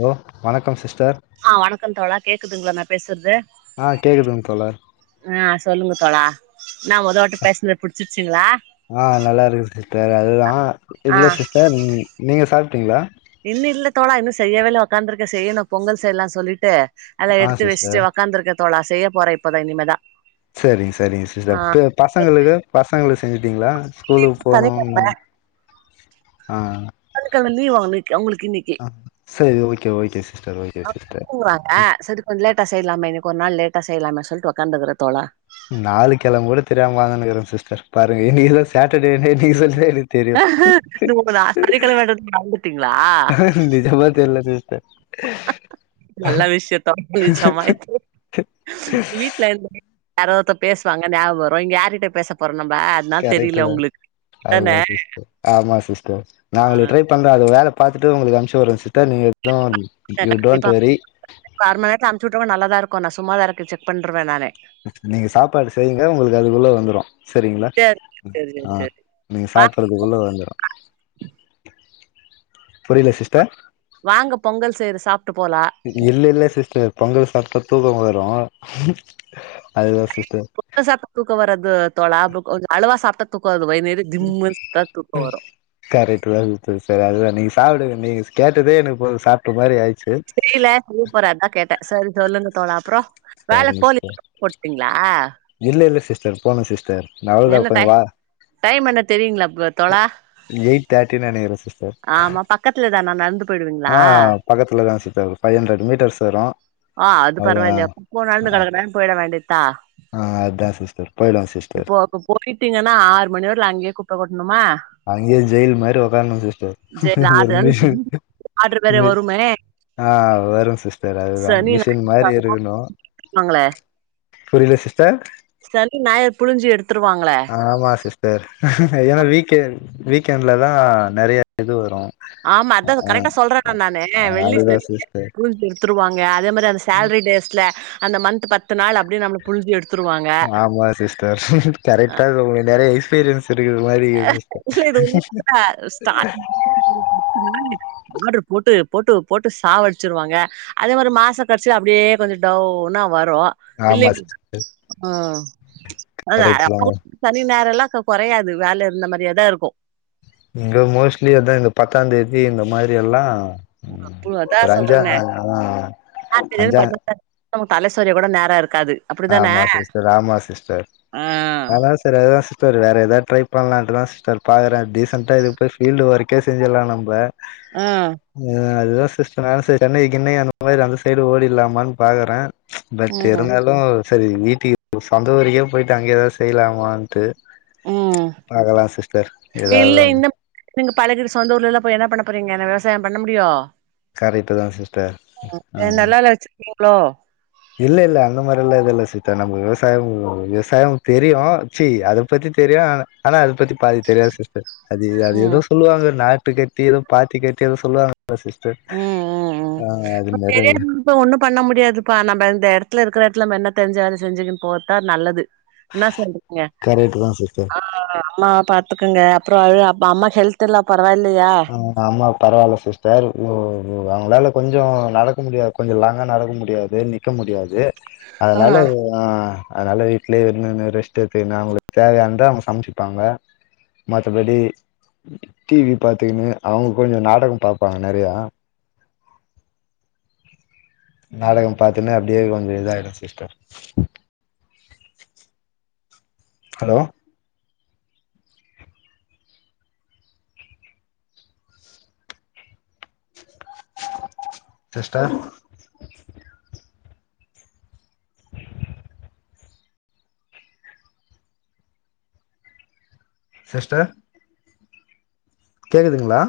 hello வணக்கம் sister ஆஹ் வணக்கம் தோழா கேக்குதுங்களா ந பேசுறது ஆ கேக்குதுங்க தோழர் ஆ சொல்லுங்க தோழா நா மொத வாட்டி பேசுனது புடிச்சிருச்சுங்களா ஆ நல்லா இருக்கு சிஸ்டர் அதுதா ஆ ஆ இல்ல சிஸ்டர் நீங் நீங்க சாப் டீங்ளா இன்னு இல்ல தோழா இன்னு செய்யவே இல்ல ஒக்காந்துருக்கே செய்யணு பொங்கல் செய்லா சொல்லிட்டு அத ஆ எடுத்து சிஸ்டர் வச்சிட்டு ஓக்காந்துருக்க தோழா செய்ய போறே இப்பதா இனிமேதா சரிங் சரிங்க சிஸ் ஆ அப்ப பசங்களுக்கு பசங்ளு செஞ்சுடீங்ளா ஸ்கூலுக்கு போனு சனிக்கெழம ஆ சனிக்கெழம லீவா இன்னைக்கி அவுங்களுக் இன்னைக்கி ஆ சரி ஓகே ஓகே சிஸ்டர் ஓகே ஆ சிஸ்டர் தூங்குறாங்க சரி கொஞ்ச லேட்டா செய்லாமே இன்னிக் ஒர் நாள் லே ட்டா செய்லாமே சொல்ட்டு ஒக்காந்துக்குற தோழா நாலு கெழம கூட தெரியாம உட்காந்துகுனுகிற சிஸ்டர் பாருங்க இன்னிகிதா சேட்டர்டேனே நீங்க சொல்லிதா எனக் இது உங்களா சனிக்கிழமன்றதே மறந்துட்டீங்களா நிஜமா தெர்ல சிஸ்டர் நல்ல விஷ்யந்தா உங்ளுக்கு செம இது வீட்ல இருந்துமே இன்னொர்த்த பேஸ்வாங்க ஞாபகவரு இங்க யாரிட்ட பேச போரு நம்ப அதுனால தெரில கரெக்ட்டுதா உங்ளுக்கு அதான அதுதா சிஸ்டர் ஆமா சிஸ்டர் நா அவங்ளுக்கு ட்ரை பண்ற அது வேல பாத்துட்டு உங்குளுகு அனுப்ச் போற சிஸ்டர் நீங்க இப்பதா அ கண்டிப்பா இப்ப அரமண்நேரத்துல அம்ச்சுட்ருவ நல்லாதா இருக் கு நா சும்மாதாருக்கு செக் பண்ற்ருவ நானு நீங்க சாப்பாடு செய்யுங்க உங்களுக்கு அதுக்குள்ள வந்துரு சரிங்ளா சேரி சேரி ஆ சேரி சேரி நீங்க வா சாப்புறதுக்குள்ள வந்துரு புரில சிஸ்டர் வாங்க பொங்கல் செய்ற சாப் இல்ல இல்ல சிஸ்டர் பொங்கல் சாப்ட்டா தூக்கமா வந் துரு அதுதா சிஸ் பொங்கல் சாப்ட்டா தூக்கோ வராது து தோழா கொஞ் அளவா சாப்ட்டா தூக் கரெட்டுதா வித்து சா அது தா நீங் சாப்புடுங்க நீங்க கேட்டதே எனக்கு போது சாப்ட்ட மாரி ஆய்டு செய்யில கூப்புறே அதா கேட் சரி சொல்லுங்க தோழா அப்புறோ வேல சரிங்க போலி சிஸ்டர் போட்டீங்ளா டர் போனு சிஸ் என்ன டைம் டைம் என்ன தெரியிங்களா இப்ப எயிட் தேர்ட்டினு நெனக்கிறே சிஸ்டர் ஆமா பக்கத்துல தானா நடந்து போயிடுவீங்களா ஆஹ் பக்கத்துலதா சிஸ்டர் பைவ் ஹண்ட்ரட் மீட்டர்ஸ் வரும் ஆ அதா ஆஹ் வேண்டித்தா ஆஹ் அதா சிஸ்டர் போயிடலா இப்போ ப்போ போயிட்டீங்கன்னா ஆறு மணிவர்ல அங்கயே அங்கே ஜெயில் மாரி உக்காரணு சிஸ்டர் சரி ஒரு ஆர்டர் மீ ஆர்டர் வேற ஆஹ் வரு சிஸ் சனியன [inaudible] புரியில சிஸ் டர் புழிஞ்சு எடுத்துருவாங்களே ஆமா சிஸ்டர் ஏன்னா வீக் வே வீக்கெண்டில தா நெறைய இது வரும் ஆமா அதா கரெக்டா சொல்றேன நானு வெள்ளி அதுதா சனி சிஸ்டர் [unintelligible] த்ருவாங்க அதே மாதி அந்த சேலரி டேஸ்ல அந்த மந்த் பத்து நாள் அப்படியே நம்ம புலுஞ்சி எடு ஆமா சிஸ்டர் அஹ் கரெக்டா சொ நெறய சேரி இல்ல இது [inaudible] ஆர்டர் போட்டு போட்டு போட்டு சாவடிச்சிருவாங்க அதே மாரி மாச கடைசி அப்டியே கொஞ்ச டவுனா வரு [inaudible] ஆமா சிஸ் உம் அ கரெக்ட் அப்ப தாங்க சனி ஞாயிரல்லா கொறையாது வேல இருந்த மாரியேதா இருக்கும் இங்க மோஸ்ட்லி அதா இந்த பத்தா தேதி இந்த மாரி எல்லா ம் அப்பு அதா ஒரு அஞ்சா சொல்றனே ஆ [inaudible] ஆ அஞ்சா [unintelligible] தலசொரிய கூட நேரோ இருக் ஆமா சிஸ்டர் ஆமா சிஸ்டர் ஆ அதா சரி அதா சிஸ்டர் வேற எதா ட்ரை பண்ணலாண்டுதா சிஸ்டர் பாக்கறே திஸ் அ இதுப்ப ஃபீல்டு வர்க் கேஸேஜெல்லா நம்ப ஆஹ் அதுதான் சிஸ்டர் நானு சென்னை கின்னை அந்த மாரி அந்த சைடு ஓடிடலமான்னு பாக்குறேன் பட் ம் தெருங்கல் உ சரி வீட்டிக்கு சொந்த ஊருக்கே போயிட்டு அங்கேயே எதான் செய்யலாமான்ட்டு ம் பாக்கலா சிஸ்டர் ஏதாவது இல்ல ஒன்னு இந்தப் பழகிட் சொந்த ஊர்லல்லா போய் என்ன பண்ண ப்புறீங்க என்ன விவசாயம் பண்ண முடியும் கரெட்டு தா சிஸ்டர் ஆஹ் லோ இல்ல இல்ல அந்த மாதிரி எல்லாம் எது இல்ல சீத்தா நம்ம விவசாயம் விவசாயம் தெரியும் சி அதை பத்தி தெரியும் ஆனா அது பத்தி பாதி தெரியாது சிஸ்டர் அது அது ம் எதோ சொல்லுவாங்க நா பட்டு கட்டியதும் பாத்தி கட்டியதும் சொல்லுவாங்க உம் உம் உம் அது பெரிய மாரி இடத்துக் போய் இப்ப ஒண்ணும் பண்ண முடியாதுப்பா நம்ம இந்த இடத்ல இருக்ற இடத்துல நம்ம என்ன தெரிஞ்ச வேல செஞ்சுன்னு போர்த்தா நல்லது என்ன சொல்ரிங்க கரெக்ட் தா சிஸ்டர் அம்மாவ பாத்துக்கங்க அப் ப்ரோ அழு அப்ப அம்மா ஹெல்த்தெல்லா பாத் ஆஹ் அம்மா பரவால்ல சிஸ்டர் ஓ ஓ அவங்களால கொஞ்சம் நடக்க முடியாது கொஞ்சம் லாங்கா நடக்க முடியாது நிக்க முடியாது ஆ அதனால வு ஆஹ் அதனால வீட்லயே இருந்துன்னு ரெஸ்ட் எட்துன்னு அவங்களுக்கு தேவையானத அவங்க சமைச்சிப்பாங்க மத்தபடி டிவி பாத்தீன்னு அவங்க கொஞ்சம் நாடகம் பார்ப்பாங்க நெறையா நாடகம் பாத்துன்னு அப்படியே கொஞ்சோ இதாயிடும் சிஸ்டர் ஹலோ சிஸ்டர் சிஸ்டர் கேக்குதுங்களா